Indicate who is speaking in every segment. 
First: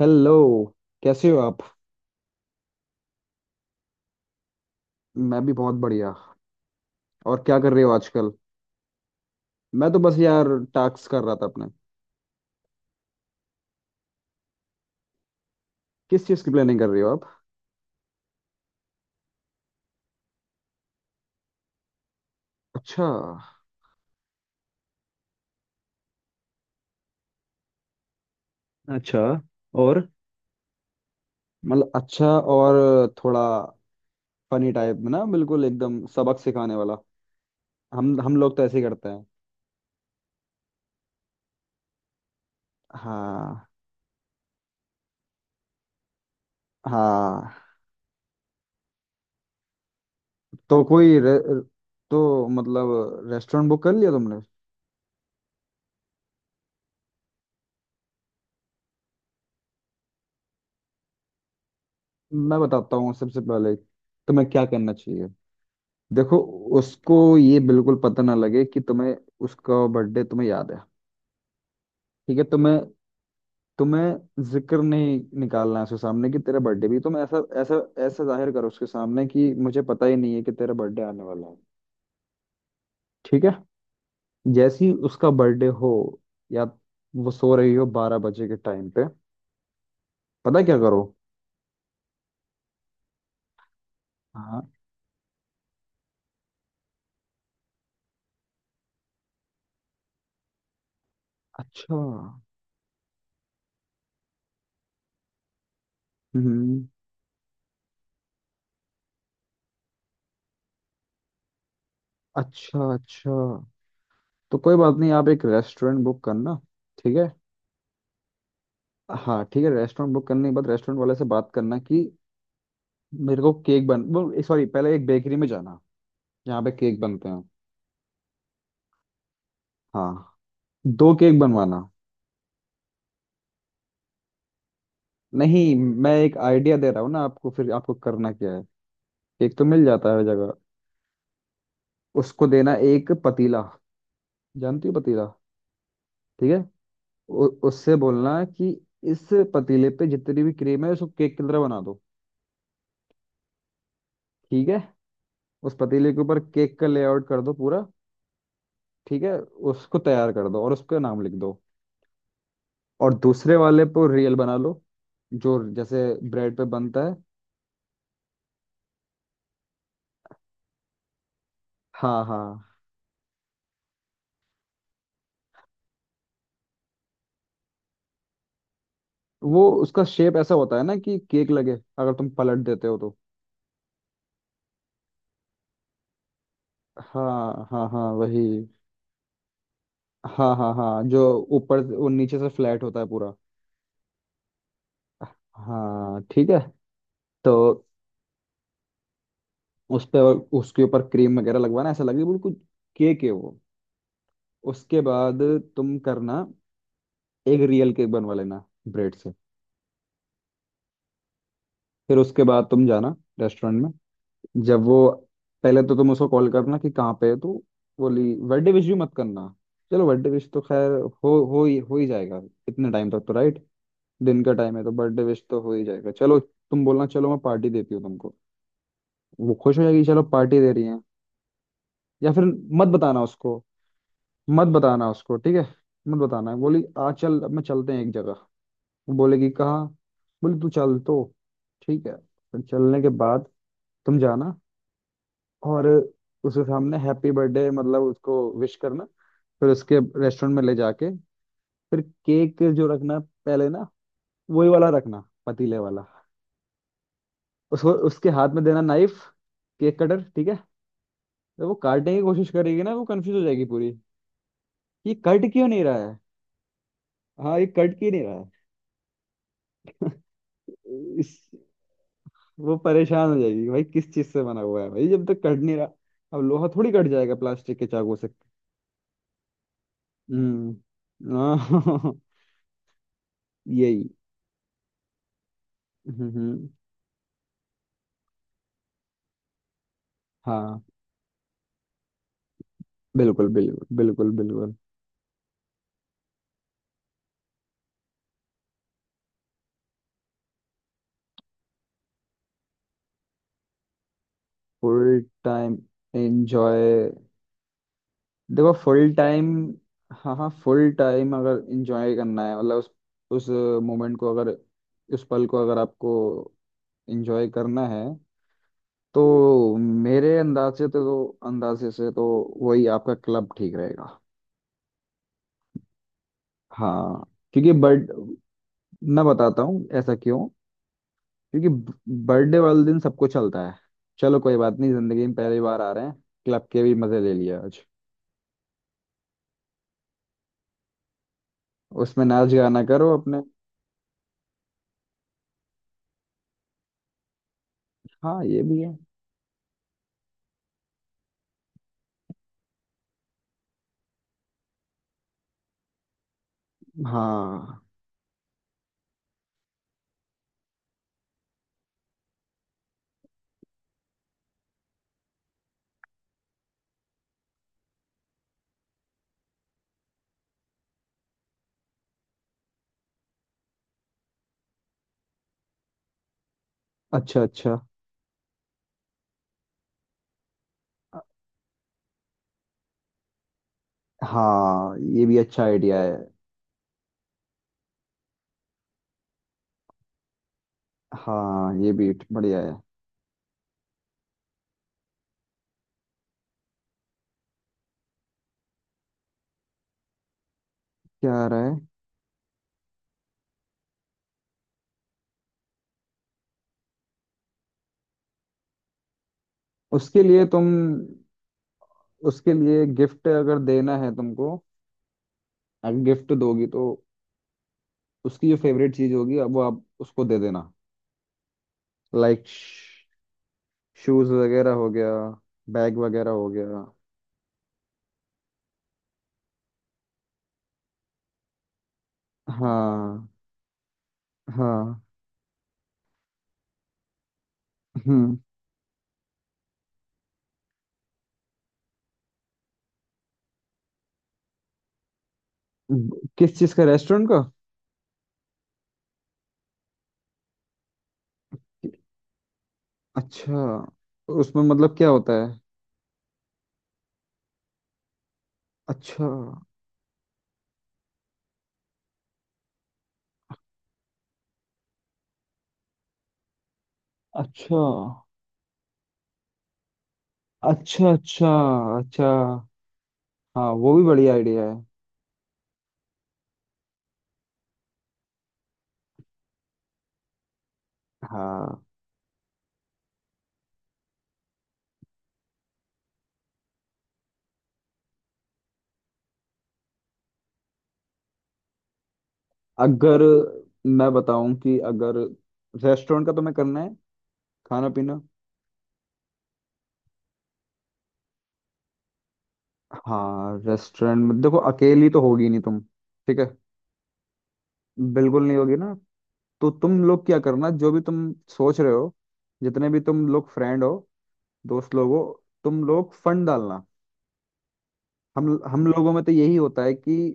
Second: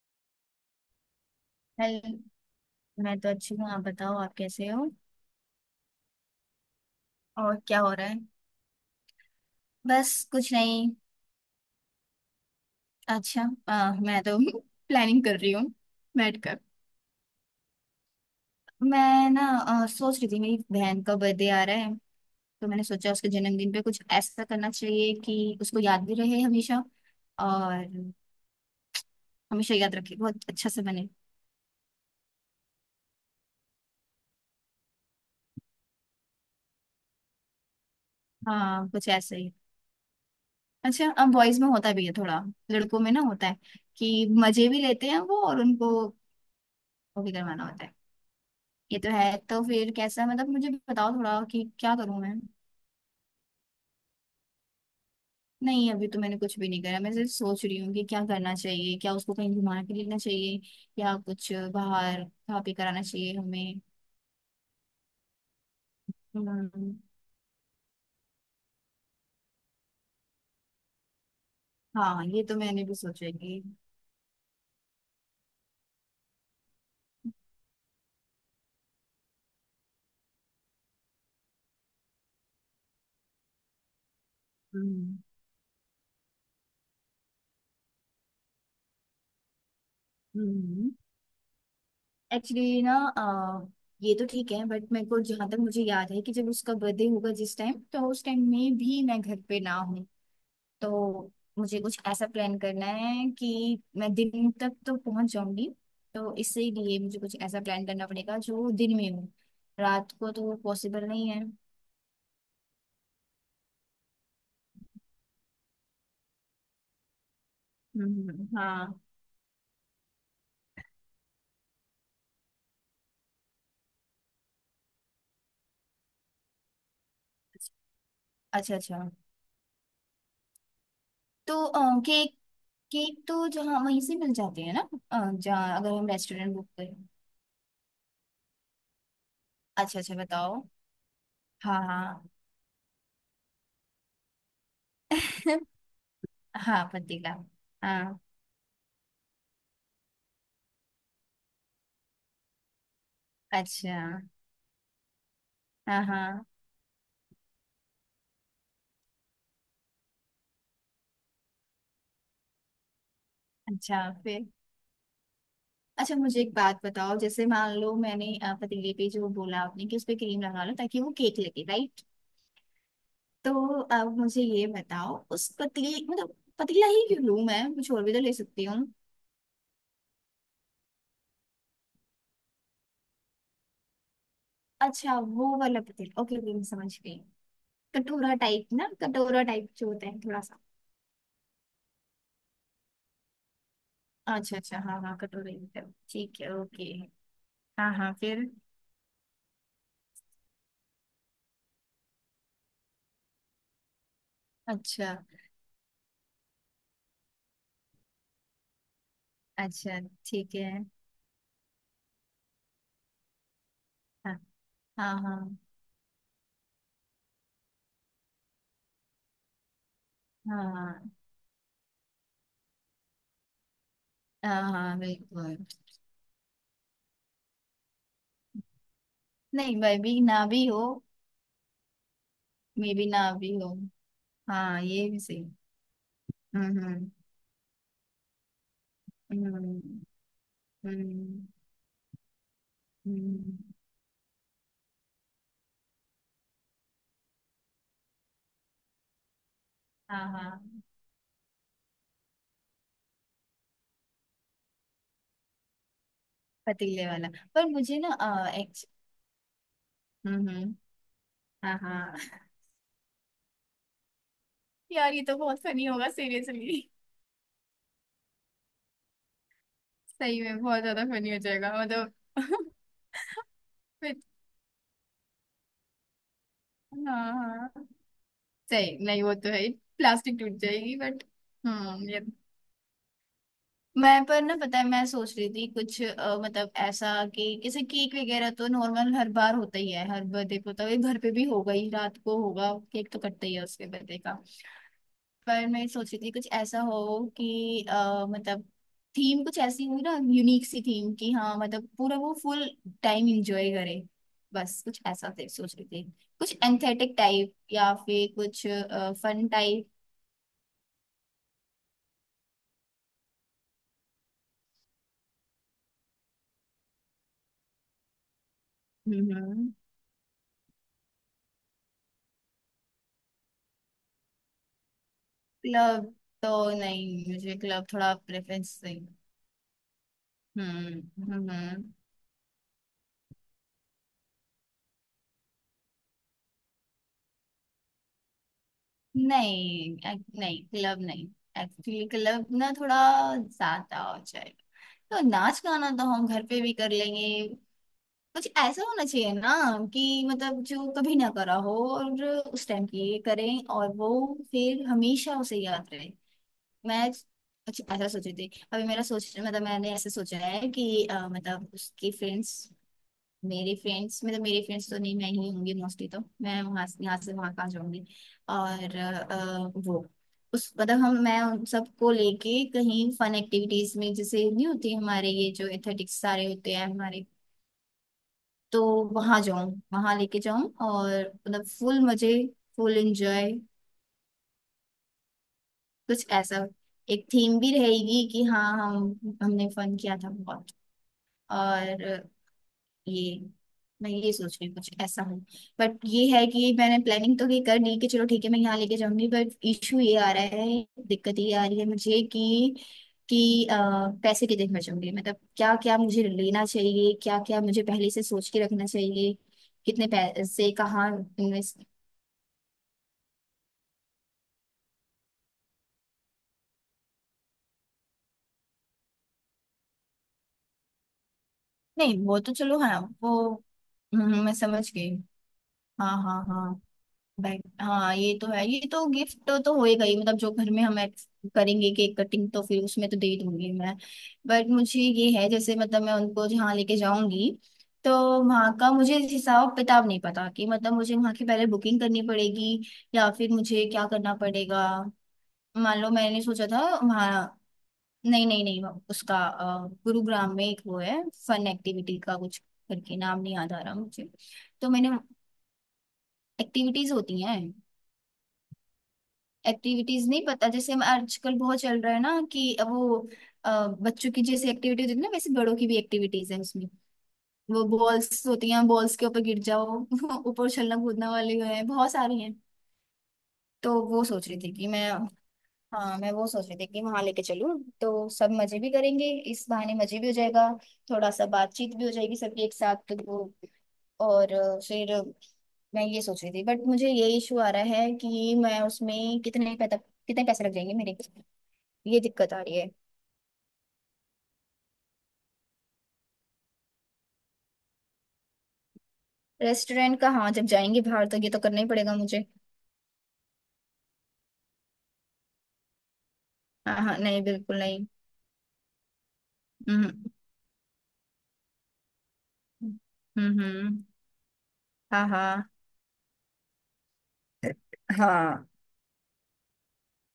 Speaker 1: Hello. कैसे हो आप?
Speaker 2: हेलो। मैं तो अच्छी हूँ, आप बताओ आप कैसे हो।
Speaker 1: मैं भी बहुत बढ़िया। और
Speaker 2: और
Speaker 1: क्या कर
Speaker 2: क्या
Speaker 1: रहे हो
Speaker 2: हो रहा है।
Speaker 1: आजकल? मैं तो
Speaker 2: बस
Speaker 1: बस यार
Speaker 2: कुछ नहीं।
Speaker 1: टास्क कर रहा था अपने।
Speaker 2: अच्छा। मैं तो प्लानिंग कर रही हूँ
Speaker 1: किस चीज़ की
Speaker 2: बैठकर।
Speaker 1: प्लानिंग कर रहे हो आप?
Speaker 2: मैं ना सोच रही थी मेरी बहन का बर्थडे आ रहा है। तो मैंने
Speaker 1: अच्छा।
Speaker 2: सोचा उसके जन्मदिन पे कुछ ऐसा करना चाहिए कि उसको याद भी रहे हमेशा और
Speaker 1: अच्छा।
Speaker 2: हमेशा याद
Speaker 1: और
Speaker 2: रखे, बहुत अच्छा से बने।
Speaker 1: मतलब अच्छा। और थोड़ा फनी टाइप में ना, बिल्कुल एकदम सबक सिखाने वाला। हम लोग तो ऐसे ही
Speaker 2: हाँ,
Speaker 1: करते
Speaker 2: कुछ
Speaker 1: हैं।
Speaker 2: ऐसा ही। अच्छा, अब बॉयज में होता भी है थोड़ा, लड़कों में ना होता है
Speaker 1: हाँ।
Speaker 2: कि मजे भी लेते हैं वो, और उनको वो भी
Speaker 1: हाँ,
Speaker 2: करवाना होता है। ये तो है। तो फिर कैसा, मतलब मुझे
Speaker 1: तो
Speaker 2: बताओ
Speaker 1: कोई रे,
Speaker 2: थोड़ा, कि क्या करूं मैं।
Speaker 1: तो मतलब रेस्टोरेंट बुक कर लिया तुमने?
Speaker 2: नहीं, अभी तो मैंने कुछ भी नहीं करा, मैं सिर्फ सोच रही हूँ कि क्या करना चाहिए, क्या उसको कहीं घुमा के लेना चाहिए या कुछ बाहर
Speaker 1: मैं
Speaker 2: खा पी
Speaker 1: बताता
Speaker 2: कराना
Speaker 1: हूँ
Speaker 2: चाहिए
Speaker 1: सबसे पहले
Speaker 2: हमें।
Speaker 1: तुम्हें क्या करना चाहिए। देखो,
Speaker 2: हम्म,
Speaker 1: उसको ये बिल्कुल पता ना लगे कि तुम्हें उसका बर्थडे तुम्हें याद है।
Speaker 2: हाँ
Speaker 1: ठीक
Speaker 2: ये
Speaker 1: है?
Speaker 2: तो
Speaker 1: तुम्हें
Speaker 2: मैंने भी सोचा है कि।
Speaker 1: तुम्हें जिक्र नहीं निकालना है उसके सामने कि तेरा बर्थडे भी। तुम ऐसा ऐसा ऐसा जाहिर करो उसके सामने कि मुझे पता ही नहीं है कि तेरा बर्थडे आने वाला है। ठीक है? जैसे ही उसका बर्थडे हो, या वो सो रही हो 12 बजे के टाइम पे, पता है क्या
Speaker 2: हम्म।
Speaker 1: करो।
Speaker 2: एक्चुअली ना, ये तो ठीक
Speaker 1: हाँ,
Speaker 2: है बट, मेरे को जहाँ तक मुझे याद है कि जब उसका बर्थडे होगा जिस टाइम, तो उस टाइम में भी मैं घर पे ना। तो मुझे
Speaker 1: अच्छा।
Speaker 2: कुछ ऐसा प्लान करना है कि मैं दिन तक तो पहुंच जाऊंगी। तो
Speaker 1: हम्म।
Speaker 2: इसीलिए मुझे कुछ ऐसा प्लान करना पड़ेगा जो दिन में हो। रात को तो पॉसिबल नहीं है।
Speaker 1: अच्छा अच्छा, तो कोई बात नहीं, आप एक रेस्टोरेंट बुक करना। ठीक है?
Speaker 2: हम्म। हाँ।
Speaker 1: हाँ ठीक है, रेस्टोरेंट बुक करने के बाद रेस्टोरेंट वाले से बात करना कि मेरे को केक बन वो सॉरी पहले एक बेकरी में जाना जहाँ पे केक बनते हैं।
Speaker 2: अच्छा अच्छा।
Speaker 1: हाँ, दो केक बनवाना।
Speaker 2: तो केक, केक तो जहाँ वहीं से मिल जाते हैं ना,
Speaker 1: नहीं,
Speaker 2: जहाँ अगर हम
Speaker 1: मैं एक
Speaker 2: रेस्टोरेंट बुक
Speaker 1: आइडिया दे
Speaker 2: करें।
Speaker 1: रहा हूँ ना आपको, फिर आपको करना क्या है। केक तो मिल
Speaker 2: अच्छा
Speaker 1: जाता
Speaker 2: अच्छा
Speaker 1: है हर जगह।
Speaker 2: बताओ। हाँ हाँ।
Speaker 1: उसको देना एक पतीला, जानती हो पतीला? ठीक है,
Speaker 2: हाँ पतीला।
Speaker 1: उससे
Speaker 2: हाँ।
Speaker 1: बोलना कि इस पतीले पे जितनी भी क्रीम है उसको केक की तरह बना दो।
Speaker 2: अच्छा।
Speaker 1: ठीक है? उस
Speaker 2: हाँ
Speaker 1: पतीले के ऊपर
Speaker 2: हाँ।
Speaker 1: केक का लेआउट कर दो पूरा। ठीक है? उसको तैयार कर दो और उसका नाम लिख दो। और दूसरे वाले
Speaker 2: अच्छा
Speaker 1: पर रियल
Speaker 2: फिर।
Speaker 1: बना लो, जो जैसे
Speaker 2: अच्छा, मुझे एक
Speaker 1: ब्रेड पे
Speaker 2: बात
Speaker 1: बनता है।
Speaker 2: बताओ, जैसे मान लो मैंने पतीले पे जो बोला आपने कि उस पे क्रीम लगा लो ताकि वो केक लगे, राइट।
Speaker 1: हाँ हाँ,
Speaker 2: तो अब मुझे ये बताओ, उस पतीले मतलब, पतीला ही क्यों लूं मैं, कुछ और भी तो ले सकती हूँ।
Speaker 1: वो उसका शेप ऐसा होता है ना कि केक लगे, अगर तुम पलट देते हो तो।
Speaker 2: अच्छा, वो वाला पतीला, ओके ओके, मैं समझ गई।
Speaker 1: हाँ हाँ हाँ
Speaker 2: कटोरा
Speaker 1: वही।
Speaker 2: टाइप ना, कटोरा टाइप जो होता है थोड़ा
Speaker 1: हाँ
Speaker 2: सा।
Speaker 1: हाँ हाँ जो ऊपर वो नीचे से फ्लैट होता है पूरा।
Speaker 2: अच्छा अच्छा, हाँ हाँ, कटोरा ही होता है,
Speaker 1: हाँ
Speaker 2: ठीक
Speaker 1: ठीक
Speaker 2: है,
Speaker 1: है,
Speaker 2: ओके।
Speaker 1: तो
Speaker 2: हाँ हाँ फिर।
Speaker 1: उस पे उसके ऊपर क्रीम वगैरह लगवाना, ऐसा लगे बिल्कुल केक है वो। उसके
Speaker 2: अच्छा
Speaker 1: बाद तुम करना एक रियल केक बनवा लेना ब्रेड से।
Speaker 2: अच्छा। ठीक है।
Speaker 1: फिर उसके बाद तुम जाना रेस्टोरेंट में।
Speaker 2: हाँ
Speaker 1: जब वो
Speaker 2: हाँ हाँ
Speaker 1: पहले तो तुम उसको कॉल करना कि कहाँ पे है तो बोली बर्थडे विश भी मत करना। चलो बर्थडे विश तो खैर
Speaker 2: हाँ।
Speaker 1: हो ही जाएगा, इतने टाइम तक तो, राइट? दिन का
Speaker 2: हाँ
Speaker 1: टाइम है तो
Speaker 2: हाँ,
Speaker 1: बर्थडे विश
Speaker 2: बिल्कुल
Speaker 1: तो हो ही जाएगा। चलो तुम बोलना, चलो मैं पार्टी देती हूँ तुमको। वो
Speaker 2: नहीं।
Speaker 1: खुश हो
Speaker 2: भाई
Speaker 1: जाएगी,
Speaker 2: भी
Speaker 1: चलो
Speaker 2: ना
Speaker 1: पार्टी
Speaker 2: भी
Speaker 1: दे
Speaker 2: हो,
Speaker 1: रही है। या फिर मत
Speaker 2: मे बी ना
Speaker 1: बताना
Speaker 2: भी
Speaker 1: उसको,
Speaker 2: हो।
Speaker 1: मत
Speaker 2: हाँ, ये
Speaker 1: बताना
Speaker 2: भी
Speaker 1: उसको।
Speaker 2: सही।
Speaker 1: ठीक है, मत बताना,
Speaker 2: हम्म
Speaker 1: बोली
Speaker 2: हम्म
Speaker 1: आ चल अब मैं चलते हैं एक जगह। वो बोलेगी
Speaker 2: हम्म
Speaker 1: कहाँ, बोली तू चल तो।
Speaker 2: हम्म।
Speaker 1: ठीक है, फिर चलने के बाद
Speaker 2: हम्म,
Speaker 1: तुम जाना, और उसके सामने हैप्पी बर्थडे, मतलब उसको विश करना। फिर उसके
Speaker 2: हाँ
Speaker 1: रेस्टोरेंट में ले
Speaker 2: हाँ
Speaker 1: जाके फिर केक जो रखना पहले ना, वही वाला रखना, पतीले वाला।
Speaker 2: पतीले वाला। पर
Speaker 1: उसको
Speaker 2: मुझे ना
Speaker 1: उसके हाथ में देना
Speaker 2: एक्च
Speaker 1: नाइफ, केक कटर। ठीक है?
Speaker 2: हम्म।
Speaker 1: जब वो
Speaker 2: हाँ
Speaker 1: काटने की
Speaker 2: हाँ,
Speaker 1: कोशिश करेगी ना, वो कंफ्यूज हो जाएगी पूरी,
Speaker 2: यार
Speaker 1: ये
Speaker 2: ये तो
Speaker 1: कट
Speaker 2: बहुत
Speaker 1: क्यों नहीं
Speaker 2: फनी
Speaker 1: रहा
Speaker 2: होगा,
Speaker 1: है।
Speaker 2: सीरियसली।
Speaker 1: हाँ, ये कट क्यों नहीं रहा
Speaker 2: सही में बहुत ज्यादा
Speaker 1: है,
Speaker 2: फनी
Speaker 1: इस
Speaker 2: हो जाएगा मतलब।
Speaker 1: वो परेशान हो जाएगी, भाई किस
Speaker 2: फिर-
Speaker 1: चीज से बना हुआ है भाई, जब तक कट नहीं रहा। अब लोहा थोड़ी कट
Speaker 2: हाँ
Speaker 1: जाएगा प्लास्टिक
Speaker 2: हाँ।
Speaker 1: के चाकू से।
Speaker 2: सही नहीं वो तो है, प्लास्टिक टूट जाएगी बट।
Speaker 1: हम्म,
Speaker 2: हम्म,
Speaker 1: हाँ,
Speaker 2: ये।
Speaker 1: यही।
Speaker 2: मैं, पर ना पता है, मैं सोच रही थी कुछ,
Speaker 1: हम्म हम्म,
Speaker 2: मतलब ऐसा कि जैसे केक वगैरह तो नॉर्मल हर बार होता ही है, हर बर्थडे को
Speaker 1: हाँ,
Speaker 2: तो ये घर पे भी होगा ही, रात को होगा, केक तो कटता
Speaker 1: बिल्कुल
Speaker 2: ही है
Speaker 1: बिल्कुल
Speaker 2: उसके बर्थडे
Speaker 1: बिल्कुल
Speaker 2: का।
Speaker 1: बिल्कुल।
Speaker 2: पर मैं सोच रही थी कुछ ऐसा हो कि, मतलब थीम कुछ ऐसी हुई ना, यूनिक सी थीम कि हाँ, मतलब पूरा वो फुल टाइम एंजॉय करे। बस कुछ
Speaker 1: फुल
Speaker 2: ऐसा थे सोच
Speaker 1: टाइम
Speaker 2: रही थी। कुछ
Speaker 1: एंजॉय,
Speaker 2: एंथेटिक टाइप, या फिर कुछ
Speaker 1: देखो फुल टाइम,
Speaker 2: फन टाइप।
Speaker 1: हाँ हाँ, फुल टाइम अगर एंजॉय करना है मतलब उस मोमेंट को अगर, उस पल को अगर आपको एंजॉय करना है,
Speaker 2: हम्म हम्म।
Speaker 1: तो मेरे अंदाज से तो अंदाजे से तो वही आपका क्लब ठीक रहेगा।
Speaker 2: क्लब तो
Speaker 1: हाँ,
Speaker 2: नहीं, मुझे
Speaker 1: क्योंकि
Speaker 2: क्लब
Speaker 1: बर्थ
Speaker 2: थोड़ा प्रेफरेंस नहीं।
Speaker 1: मैं बताता हूँ ऐसा क्यों।
Speaker 2: हम्म हम्म।
Speaker 1: क्योंकि बर्थडे वाले दिन सबको चलता है, चलो कोई बात नहीं, जिंदगी में पहली बार आ रहे हैं, क्लब के भी मजे ले लिया आज।
Speaker 2: नहीं नहीं, क्लब नहीं। एक्चुअली
Speaker 1: उसमें
Speaker 2: क्लब
Speaker 1: नाच
Speaker 2: ना
Speaker 1: गाना
Speaker 2: थोड़ा
Speaker 1: करो अपने।
Speaker 2: ज्यादा हो जाएगा, तो नाच गाना तो हम घर पे भी कर लेंगे।
Speaker 1: हाँ
Speaker 2: कुछ
Speaker 1: ये भी
Speaker 2: ऐसा
Speaker 1: है।
Speaker 2: होना चाहिए ना, कि मतलब जो कभी ना करा हो, और उस टाइम की ये करें, और वो फिर हमेशा उसे याद रहे। मैं।
Speaker 1: हाँ,
Speaker 2: अच्छा, ऐसा सोची थी अभी मेरा सोच, मतलब मैंने ऐसे सोचा है कि, मतलब उसकी फ्रेंड्स, मेरे फ्रेंड्स मतलब, मेरे फ्रेंड्स तो नहीं, मैं ही होंगी मोस्टली, तो मैं वहां से यहाँ से वहां कहाँ जाऊंगी। और वो उस मतलब, हम, मैं उन सबको लेके कहीं फन एक्टिविटीज में, जैसे नहीं होती हमारे ये जो एथेटिक्स सारे होते हैं हमारे,
Speaker 1: अच्छा अच्छा।
Speaker 2: तो वहां जाऊं, वहां लेके जाऊं और मतलब फुल मजे, फुल एंजॉय।
Speaker 1: हाँ ये भी अच्छा आइडिया है।
Speaker 2: कुछ ऐसा। एक थीम भी रहेगी कि हाँ, हम, हमने फन किया था बहुत।
Speaker 1: हाँ ये भी
Speaker 2: और
Speaker 1: बढ़िया है।
Speaker 2: ये, मैं ये सोच रही हूँ कुछ ऐसा हो, बट ये है कि मैंने प्लानिंग तो ये कर ली कि चलो ठीक है मैं यहाँ लेके जाऊंगी, बट इशू ये आ रहा है,
Speaker 1: क्या
Speaker 2: दिक्कत
Speaker 1: आ
Speaker 2: ये
Speaker 1: रहा
Speaker 2: आ
Speaker 1: है?
Speaker 2: रही है मुझे कि, कि पैसे कितने खर्च होंगे, मतलब क्या क्या मुझे लेना चाहिए, क्या क्या मुझे पहले से सोच के रखना चाहिए, कितने
Speaker 1: उसके लिए तुम,
Speaker 2: पैसे कहाँ इन्वेस्ट।
Speaker 1: उसके लिए गिफ्ट अगर देना है तुमको, अगर गिफ्ट दोगी तो उसकी जो फेवरेट चीज होगी अब वो आप उसको दे देना।
Speaker 2: नहीं वो
Speaker 1: लाइक
Speaker 2: तो चलो, हाँ वो।
Speaker 1: शूज
Speaker 2: मैं
Speaker 1: वगैरह हो
Speaker 2: समझ गई।
Speaker 1: गया, बैग
Speaker 2: हाँ
Speaker 1: वगैरह
Speaker 2: हाँ
Speaker 1: हो
Speaker 2: हाँ।
Speaker 1: गया।
Speaker 2: भाई हाँ, ये तो है, ये तो गिफ्ट तो होएगा ही, मतलब जो घर में हम करेंगे केक कटिंग, तो फिर उसमें तो दे
Speaker 1: हाँ
Speaker 2: ही दूंगी मैं। बट मुझे
Speaker 1: हाँ।
Speaker 2: ये है जैसे, मतलब मैं उनको जहाँ लेके जाऊंगी, तो
Speaker 1: हम्म,
Speaker 2: वहाँ का मुझे हिसाब किताब नहीं पता कि, मतलब मुझे वहाँ की पहले बुकिंग करनी पड़ेगी या फिर मुझे क्या करना पड़ेगा। मान लो मैंने
Speaker 1: किस
Speaker 2: सोचा
Speaker 1: चीज
Speaker 2: था
Speaker 1: का, रेस्टोरेंट का?
Speaker 2: वहाँ। नहीं नहीं नहीं। उसका, गुरुग्राम में एक वो है फन एक्टिविटी का कुछ करके, नाम नहीं
Speaker 1: अच्छा,
Speaker 2: याद आ रहा मुझे।
Speaker 1: उसमें
Speaker 2: तो
Speaker 1: मतलब क्या
Speaker 2: मैंने,
Speaker 1: होता है?
Speaker 2: एक्टिविटीज होती हैं।
Speaker 1: अच्छा
Speaker 2: एक्टिविटीज, नहीं पता, जैसे हम आजकल बहुत चल रहा है ना कि वो, बच्चों की जैसे एक्टिविटीज होती है ना, वैसे बड़ों की भी एक्टिविटीज है उसमें।
Speaker 1: अच्छा
Speaker 2: वो बॉल्स होती हैं, बॉल्स के ऊपर गिर जाओ, ऊपर उछलना
Speaker 1: अच्छा।
Speaker 2: कूदना
Speaker 1: अच्छा
Speaker 2: वाले हैं, बहुत
Speaker 1: अच्छा,
Speaker 2: सारे हैं।
Speaker 1: हाँ वो
Speaker 2: तो
Speaker 1: भी
Speaker 2: वो
Speaker 1: बढ़िया
Speaker 2: सोच रही
Speaker 1: आइडिया
Speaker 2: थी
Speaker 1: है।
Speaker 2: कि मैं, हाँ मैं वो सोच रही थी कि वहां लेके चलूँ, तो सब मजे भी करेंगे, इस बहाने मजे भी हो जाएगा, थोड़ा सा
Speaker 1: हाँ,
Speaker 2: बातचीत भी हो जाएगी सबकी एक साथ, तो वो। और फिर मैं ये सोच रही थी बट, मुझे ये इशू आ रहा है कि मैं उसमें कितने पैसा, कितने पैसे लग जाएंगे मेरे, ये दिक्कत आ रही है।
Speaker 1: अगर, मैं बताऊं कि अगर रेस्टोरेंट का तुम्हें करना है, खाना पीना।
Speaker 2: रेस्टोरेंट का, हाँ जब जाएंगे बाहर तो ये तो करना ही पड़ेगा मुझे।
Speaker 1: हाँ, रेस्टोरेंट में देखो अकेली तो होगी नहीं तुम। ठीक है,
Speaker 2: हाँ हाँ, नहीं बिल्कुल नहीं।
Speaker 1: बिल्कुल नहीं होगी ना, तो तुम लोग
Speaker 2: हम्म
Speaker 1: क्या करना, जो भी तुम सोच रहे हो, जितने
Speaker 2: हम्म
Speaker 1: भी तुम लोग फ्रेंड हो,
Speaker 2: हम्म,
Speaker 1: दोस्त लोग हो,
Speaker 2: हाँ हाँ
Speaker 1: तुम लोग फंड डालना। हम
Speaker 2: हाँ।
Speaker 1: हम लोगों में तो यही होता है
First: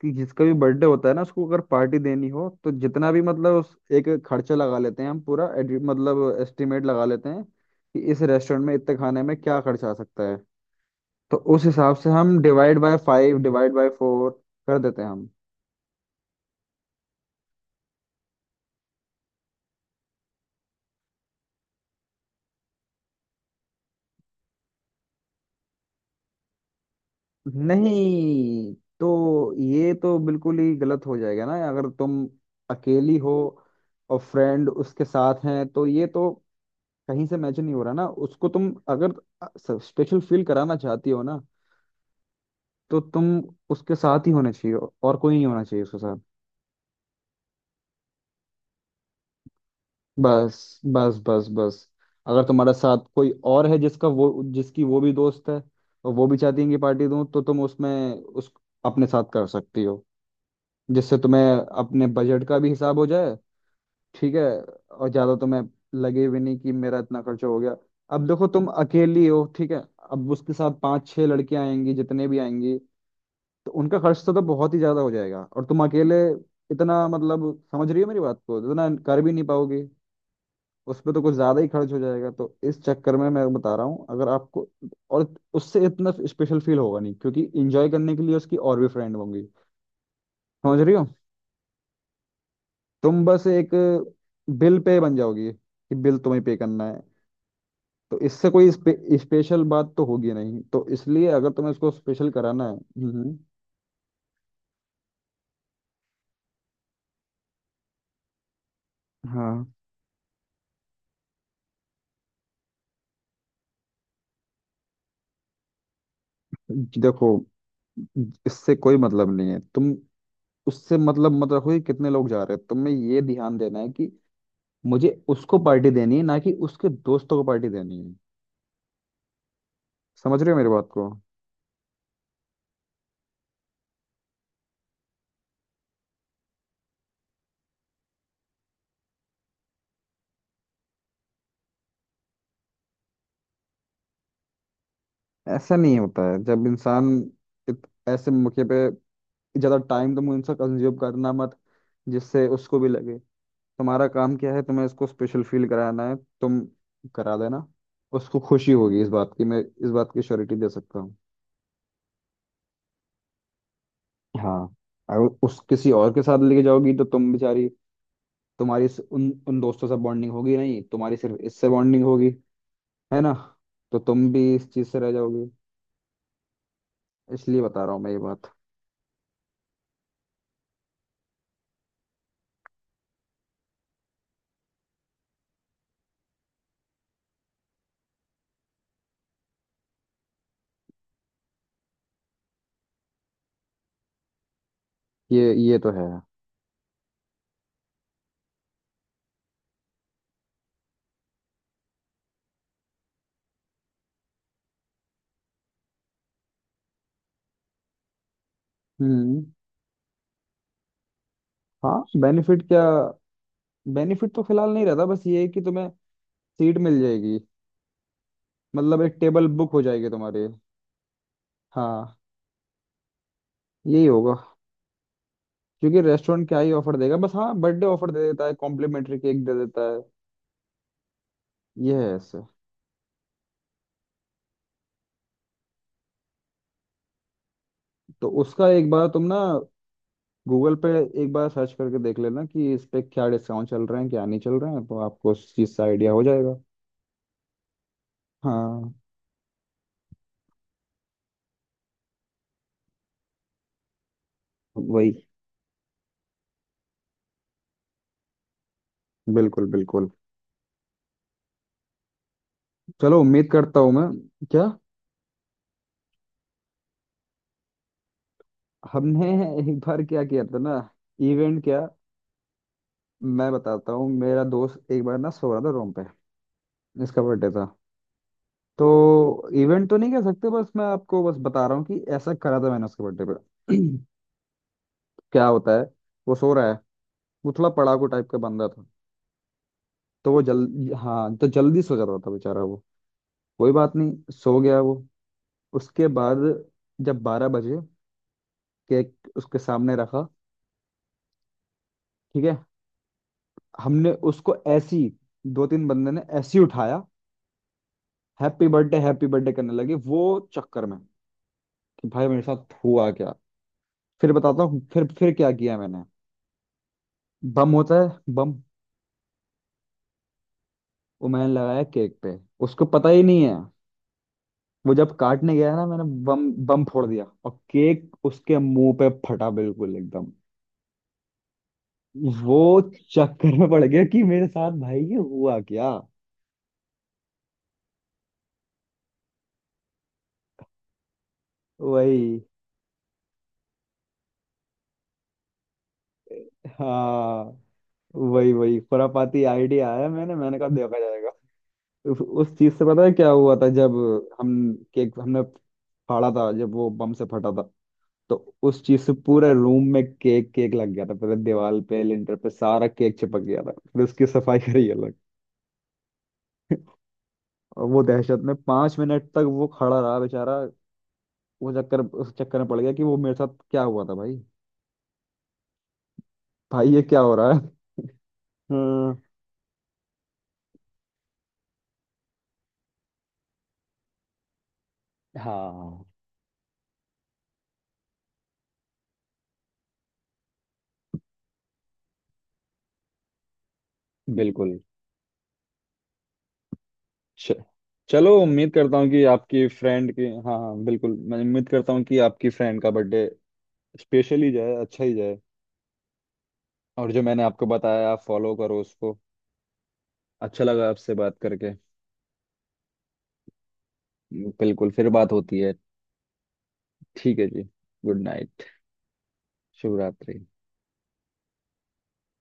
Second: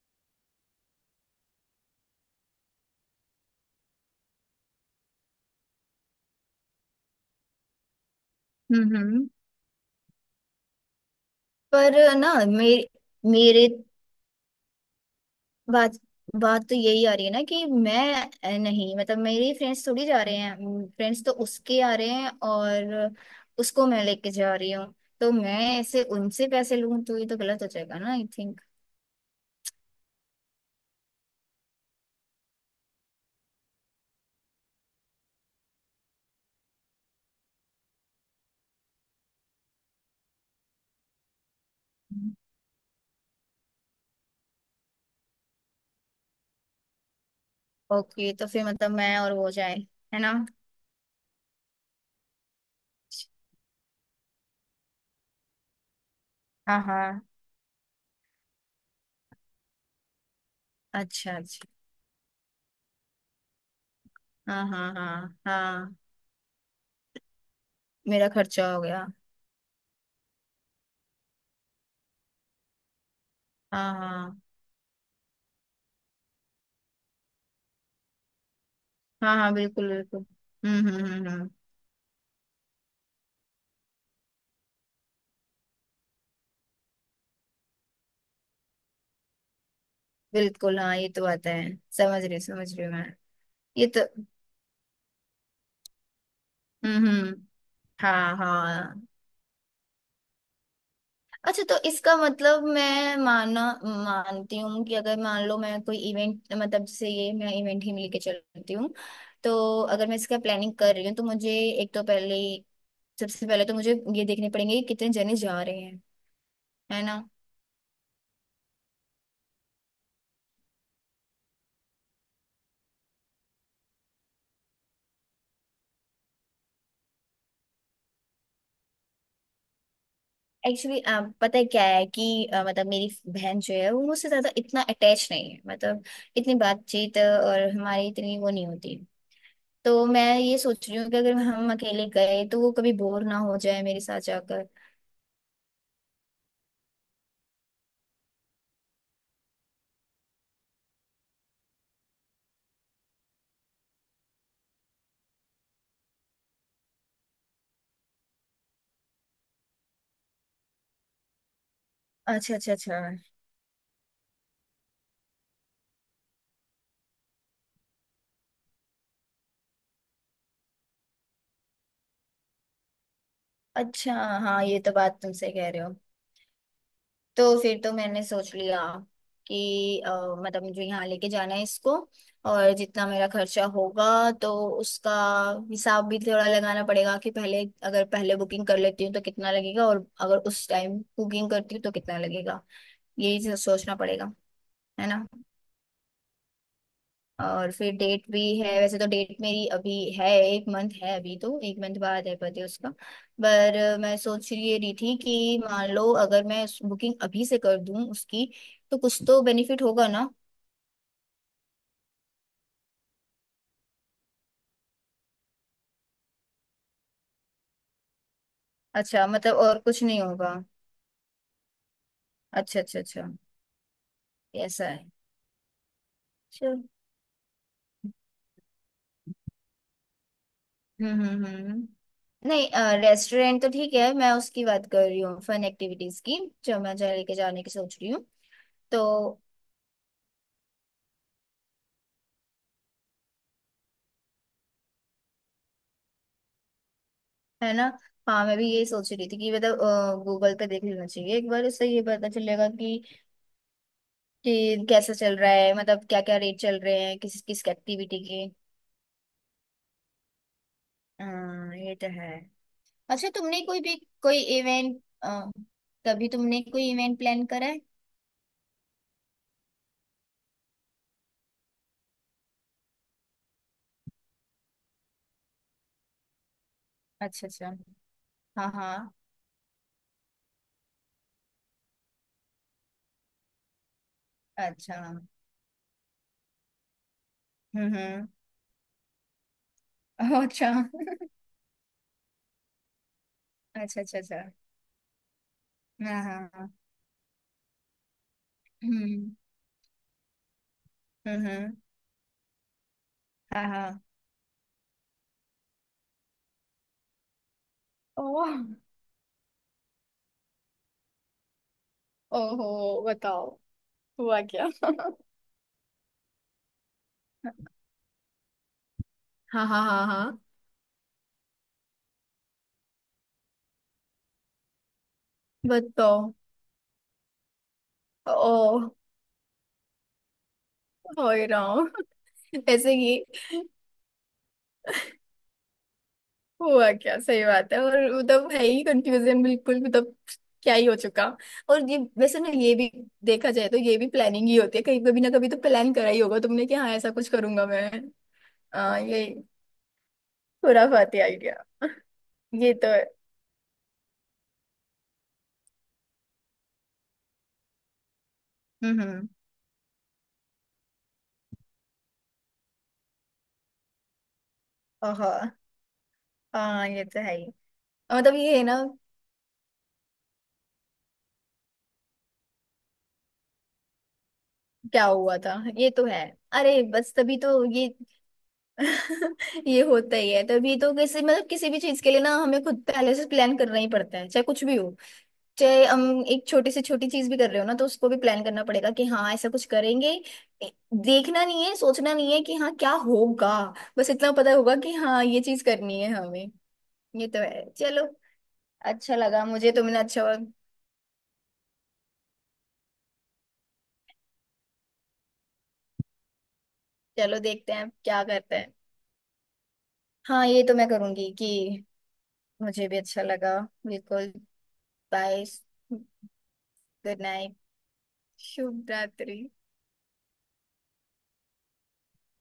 Speaker 1: कि जिसका भी बर्थडे होता है ना, उसको अगर पार्टी देनी हो तो जितना भी मतलब उस एक खर्चा लगा लेते हैं हम पूरा एडि- मतलब एस्टिमेट लगा लेते हैं कि इस रेस्टोरेंट में इतने खाने
Speaker 2: हम्म।
Speaker 1: में क्या खर्चा आ सकता है। तो उस
Speaker 2: पर
Speaker 1: हिसाब से
Speaker 2: ना
Speaker 1: हम
Speaker 2: मेरे
Speaker 1: डिवाइड बाय फाइव,
Speaker 2: मेरे
Speaker 1: डिवाइड बाय फोर कर देते हैं हम।
Speaker 2: बात, बात तो यही आ रही है ना कि मैं, नहीं मतलब, मेरी फ्रेंड्स थोड़ी जा रहे हैं, फ्रेंड्स तो उसके आ रहे हैं और उसको मैं लेके जा रही हूँ, तो मैं ऐसे उनसे पैसे लूं तो ये तो गलत हो जाएगा ना, आई थिंक।
Speaker 1: नहीं, तो ये तो बिल्कुल ही गलत हो जाएगा ना अगर तुम अकेली हो और फ्रेंड उसके साथ हैं, तो ये तो कहीं से मैच नहीं हो रहा ना। उसको तुम अगर स्पेशल फील कराना चाहती हो ना, तो तुम उसके साथ ही होना चाहिए, और कोई नहीं होना चाहिए उसके साथ।
Speaker 2: ओके, तो फिर मतलब मैं और वो जाए, है ना।
Speaker 1: बस बस बस बस, अगर तुम्हारा साथ कोई और है जिसका वो, जिसकी वो भी दोस्त है और वो भी चाहती है कि
Speaker 2: हाँ
Speaker 1: पार्टी
Speaker 2: हाँ।
Speaker 1: दूं, तो तुम उसमें उस अपने साथ कर सकती हो, जिससे
Speaker 2: अच्छा
Speaker 1: तुम्हें
Speaker 2: अच्छा।
Speaker 1: अपने बजट का भी हिसाब हो जाए। ठीक है?
Speaker 2: हाँ हाँ
Speaker 1: और ज्यादा
Speaker 2: हाँ
Speaker 1: तुम्हें
Speaker 2: हाँ।
Speaker 1: लगे भी नहीं कि मेरा इतना खर्चा हो गया। अब
Speaker 2: मेरा
Speaker 1: देखो तुम
Speaker 2: खर्चा हो गया।
Speaker 1: अकेली हो, ठीक है, अब उसके साथ 5 6 लड़कियां आएंगी, जितने भी आएंगी, तो
Speaker 2: हाँ
Speaker 1: उनका खर्च तो,
Speaker 2: हाँ
Speaker 1: तो बहुत ही ज्यादा हो जाएगा, और तुम अकेले इतना मतलब, समझ रही हो मेरी बात को, इतना कर भी
Speaker 2: हाँ
Speaker 1: नहीं
Speaker 2: हाँ,
Speaker 1: पाओगी।
Speaker 2: बिल्कुल बिल्कुल।
Speaker 1: उस पे तो कुछ
Speaker 2: हम्म।
Speaker 1: ज्यादा ही खर्च हो जाएगा, तो इस चक्कर में मैं बता रहा हूँ अगर आपको। और उससे इतना स्पेशल फील होगा नहीं, क्योंकि एंजॉय करने के लिए उसकी और भी फ्रेंड होंगी,
Speaker 2: बिल्कुल
Speaker 1: समझ रही
Speaker 2: हाँ,
Speaker 1: हो?
Speaker 2: ये तो आता है, समझ रही हूँ मैं।
Speaker 1: तुम बस एक
Speaker 2: ये तो।
Speaker 1: बिल पे बन जाओगी कि बिल तुम्हें पे करना है।
Speaker 2: हम्म।
Speaker 1: तो
Speaker 2: हाँ
Speaker 1: इससे कोई
Speaker 2: हाँ।
Speaker 1: स्पेशल बात तो होगी नहीं, तो इसलिए अगर
Speaker 2: अच्छा,
Speaker 1: तुम्हें
Speaker 2: तो
Speaker 1: इसको
Speaker 2: इसका
Speaker 1: स्पेशल
Speaker 2: मतलब
Speaker 1: कराना है।
Speaker 2: मैं माना मानती हूँ कि अगर मान लो मैं कोई इवेंट, मतलब जैसे ये, मैं इवेंट ही में लेके चलती हूँ,
Speaker 1: हाँ।
Speaker 2: तो अगर मैं इसका प्लानिंग कर रही हूँ तो मुझे एक तो पहले, सबसे पहले तो मुझे ये देखने पड़ेंगे कि कितने जने जा रहे हैं,
Speaker 1: कि
Speaker 2: है ना।
Speaker 1: देखो इससे कोई मतलब नहीं है, तुम उससे मतलब मत रखो कि कितने लोग जा रहे हैं, तुम्हें ये ध्यान देना है कि मुझे उसको पार्टी देनी है, ना कि उसके दोस्तों को पार्टी देनी है। समझ रहे हो मेरी बात
Speaker 2: एक्चुअली,
Speaker 1: को?
Speaker 2: पता है क्या है कि, मतलब मेरी बहन जो है वो मुझसे ज्यादा इतना अटैच नहीं है, मतलब इतनी बातचीत, और हमारी इतनी वो नहीं होती, तो मैं ये सोच रही हूँ कि अगर हम अकेले गए तो वो कभी बोर ना हो जाए मेरे साथ जाकर।
Speaker 1: ऐसा नहीं होता है। जब इंसान ऐसे मौके पे, ज्यादा टाइम तुम इनसे कंज्यूम करना मत, जिससे उसको भी लगे। तुम्हारा काम क्या है, तुम्हें उसको स्पेशल फील कराना है, तुम करा देना। उसको खुशी होगी इस बात की, मैं इस बात की श्योरिटी दे सकता हूँ।
Speaker 2: अच्छा अच्छा अच्छा
Speaker 1: हाँ, अगर उस किसी और के साथ लेके जाओगी तो तुम बेचारी, तुम्हारी उन उन दोस्तों से बॉन्डिंग होगी नहीं, तुम्हारी सिर्फ इससे बॉन्डिंग होगी, है ना? तो
Speaker 2: अच्छा।
Speaker 1: तुम भी
Speaker 2: हाँ,
Speaker 1: इस
Speaker 2: ये
Speaker 1: चीज
Speaker 2: तो
Speaker 1: से रह
Speaker 2: बात
Speaker 1: जाओगी,
Speaker 2: तुमसे कह रहे हो। तो
Speaker 1: इसलिए
Speaker 2: फिर
Speaker 1: बता
Speaker 2: तो
Speaker 1: रहा हूँ मैं ये
Speaker 2: मैंने
Speaker 1: बात।
Speaker 2: सोच लिया कि, मतलब मुझे यहाँ लेके जाना है इसको, और जितना मेरा खर्चा होगा तो उसका हिसाब भी थोड़ा लगाना पड़ेगा कि पहले, अगर पहले बुकिंग कर लेती हूँ तो कितना लगेगा, और अगर उस टाइम बुकिंग करती हूँ तो कितना लगेगा। यही सोचना पड़ेगा, है ना।
Speaker 1: ये तो है।
Speaker 2: और फिर डेट भी है, वैसे तो डेट मेरी अभी है, एक मंथ है, अभी तो एक मंथ बाद है बर्थडे उसका। पर मैं सोच रही, ये रही थी कि मान लो अगर मैं बुकिंग अभी से कर दूं उसकी, तो कुछ तो
Speaker 1: हम्म,
Speaker 2: बेनिफिट होगा ना।
Speaker 1: हाँ बेनिफिट क्या, बेनिफिट तो फिलहाल नहीं रहता, बस ये है कि तुम्हें सीट मिल जाएगी, मतलब एक
Speaker 2: अच्छा,
Speaker 1: टेबल
Speaker 2: मतलब
Speaker 1: बुक
Speaker 2: और
Speaker 1: हो
Speaker 2: कुछ
Speaker 1: जाएगी
Speaker 2: नहीं
Speaker 1: तुम्हारी।
Speaker 2: होगा।
Speaker 1: हाँ,
Speaker 2: अच्छा अच्छा अच्छा।
Speaker 1: यही होगा।
Speaker 2: ऐसा है।
Speaker 1: क्योंकि रेस्टोरेंट क्या ही
Speaker 2: चल।
Speaker 1: ऑफर देगा, बस हाँ बर्थडे ऑफर दे देता है, कॉम्प्लीमेंट्री केक दे देता है।
Speaker 2: हम्म हम्म हम्म हम्म।
Speaker 1: ये है ऐसे।
Speaker 2: नहीं, रेस्टोरेंट तो ठीक है, मैं उसकी बात कर रही हूँ फन एक्टिविटीज की, जो मैं जा लेके जाने की सोच रही हूँ,
Speaker 1: तो उसका एक
Speaker 2: तो
Speaker 1: बार तुम ना गूगल पे एक बार सर्च करके देख लेना कि इस पे क्या डिस्काउंट चल रहे हैं, क्या नहीं चल रहे हैं, तो आपको उस चीज़ का आइडिया हो जाएगा।
Speaker 2: है ना। हाँ, मैं भी यही
Speaker 1: हाँ
Speaker 2: सोच रही थी कि मतलब गूगल पे देख लेना चाहिए एक बार, उससे ये पता चलेगा कि, कैसा
Speaker 1: वही,
Speaker 2: चल रहा है, मतलब क्या क्या रेट चल रहे हैं किस किस एक्टिविटी के।
Speaker 1: बिल्कुल बिल्कुल।
Speaker 2: हाँ ये तो है।
Speaker 1: चलो
Speaker 2: अच्छा,
Speaker 1: उम्मीद
Speaker 2: तुमने
Speaker 1: करता
Speaker 2: कोई
Speaker 1: हूँ
Speaker 2: भी
Speaker 1: मैं।
Speaker 2: कोई
Speaker 1: क्या?
Speaker 2: इवेंट, कभी तुमने कोई इवेंट प्लान करा है।
Speaker 1: हमने एक बार क्या किया था ना। इवेंट क्या, मैं बताता हूँ। मेरा दोस्त एक बार ना सो रहा था रूम पे, इसका
Speaker 2: अच्छा
Speaker 1: बर्थडे था।
Speaker 2: अच्छा। हाँ हाँ।
Speaker 1: तो इवेंट तो नहीं कह सकते, बस मैं आपको बस बता रहा हूँ कि ऐसा करा था मैंने उसके बर्थडे पे।
Speaker 2: अच्छा।
Speaker 1: क्या होता है, वो सो रहा है, वो थोड़ा पड़ाकू टाइप
Speaker 2: हम्म।
Speaker 1: का बंदा था, तो वो
Speaker 2: अच्छा।
Speaker 1: जल्दी हाँ तो जल्दी सो जा रहा था बेचारा वो। कोई बात
Speaker 2: अच्छा अच्छा
Speaker 1: नहीं
Speaker 2: अच्छा।
Speaker 1: सो गया वो। उसके
Speaker 2: हाँ
Speaker 1: बाद
Speaker 2: हाँ हाँ,
Speaker 1: जब 12 बजे केक
Speaker 2: हम्म
Speaker 1: उसके सामने रखा।
Speaker 2: हम्म हम्म,
Speaker 1: ठीक है,
Speaker 2: हाँ हाँ।
Speaker 1: हमने उसको ऐसी, 2 3 बंदे ने ऐसी उठाया,
Speaker 2: ओह।
Speaker 1: हैप्पी बर्थडे करने लगे, वो चक्कर में कि भाई मेरे
Speaker 2: ओहो,
Speaker 1: साथ हुआ क्या।
Speaker 2: बताओ
Speaker 1: फिर
Speaker 2: हुआ
Speaker 1: बताता
Speaker 2: क्या।
Speaker 1: हूँ, फिर क्या किया मैंने, बम होता है बम,
Speaker 2: हाँ हाँ हाँ हाँ।
Speaker 1: वो मैंने लगाया केक पे, उसको पता ही नहीं है, वो जब काटने गया ना, मैंने
Speaker 2: बताओ।
Speaker 1: बम बम फोड़ दिया और केक उसके
Speaker 2: ओ।
Speaker 1: मुंह पे फटा बिल्कुल एकदम।
Speaker 2: हो ही रहा हूँ।
Speaker 1: वो
Speaker 2: ऐसे ही।
Speaker 1: चक्कर में पड़ गया कि मेरे साथ भाई ये हुआ क्या।
Speaker 2: हुआ क्या, सही बात है। और मतलब है ही कंफ्यूजन बिल्कुल, मतलब क्या ही हो चुका। और ये वैसे
Speaker 1: वही,
Speaker 2: ना, ये भी देखा जाए तो ये भी प्लानिंग ही होती है, कहीं कभी ना कभी तो प्लान करा ही होगा तुमने कि हाँ ऐसा कुछ
Speaker 1: हाँ,
Speaker 2: करूंगा मैं।
Speaker 1: वही वही
Speaker 2: ये
Speaker 1: खुरापाती आइडिया आया मैंने, मैंने कहा देखा
Speaker 2: खुराफाती
Speaker 1: जाएगा।
Speaker 2: आइडिया।
Speaker 1: उस
Speaker 2: ये
Speaker 1: चीज से
Speaker 2: तो
Speaker 1: पता
Speaker 2: है।
Speaker 1: है क्या हुआ था, जब हम, केक हमने फाड़ा था जब वो बम से फटा था, तो उस चीज से
Speaker 2: हम्म।
Speaker 1: पूरे रूम में केक केक लग गया था, पूरे दीवार पे लिंटर पे सारा केक चिपक गया था, फिर उसकी सफाई करी अलग।
Speaker 2: ओहो, हाँ ये तो है ही।
Speaker 1: और वो
Speaker 2: मतलब
Speaker 1: दहशत में
Speaker 2: ये है ना,
Speaker 1: 5 मिनट तक वो खड़ा रहा बेचारा, वो चक्कर उस चक्कर में पड़ गया कि वो मेरे साथ क्या हुआ था भाई,
Speaker 2: क्या हुआ था, ये तो है। अरे,
Speaker 1: भाई ये
Speaker 2: बस
Speaker 1: क्या हो
Speaker 2: तभी
Speaker 1: रहा है।
Speaker 2: तो ये
Speaker 1: हम्म,
Speaker 2: ये होता ही है, तभी तो किसी, मतलब किसी भी चीज के लिए ना हमें खुद पहले से प्लान करना ही पड़ता है, चाहे कुछ भी हो। चाहे
Speaker 1: हाँ
Speaker 2: हम एक छोटी से छोटी चीज भी कर रहे हो ना, तो उसको भी प्लान करना पड़ेगा कि हाँ ऐसा कुछ करेंगे। ए- देखना नहीं है, सोचना नहीं है कि हाँ क्या होगा, बस इतना पता होगा
Speaker 1: बिल्कुल।
Speaker 2: कि हाँ ये चीज करनी है हमें। ये तो
Speaker 1: च-
Speaker 2: है, चलो।
Speaker 1: चलो उम्मीद करता हूँ
Speaker 2: अच्छा
Speaker 1: कि
Speaker 2: लगा
Speaker 1: आपकी
Speaker 2: मुझे, तुमने
Speaker 1: फ्रेंड
Speaker 2: अच्छा
Speaker 1: की,
Speaker 2: हुआ।
Speaker 1: हाँ हाँ बिल्कुल, मैं उम्मीद करता हूँ कि आपकी फ्रेंड का बर्थडे स्पेशल ही जाए, अच्छा ही जाए, और जो
Speaker 2: चलो
Speaker 1: मैंने आपको
Speaker 2: देखते हैं
Speaker 1: बताया आप
Speaker 2: क्या
Speaker 1: फॉलो
Speaker 2: करते हैं।
Speaker 1: करो उसको।
Speaker 2: हाँ ये
Speaker 1: अच्छा
Speaker 2: तो मैं
Speaker 1: लगा आपसे
Speaker 2: करूंगी
Speaker 1: बात करके।
Speaker 2: कि। मुझे भी अच्छा लगा, बिल्कुल।
Speaker 1: बिल्कुल, फिर बात
Speaker 2: बाय,
Speaker 1: होती है।
Speaker 2: गुड
Speaker 1: ठीक है
Speaker 2: नाइट।
Speaker 1: जी, गुड नाइट।
Speaker 2: शुभ रात्रि।
Speaker 1: शुभ रात्रि।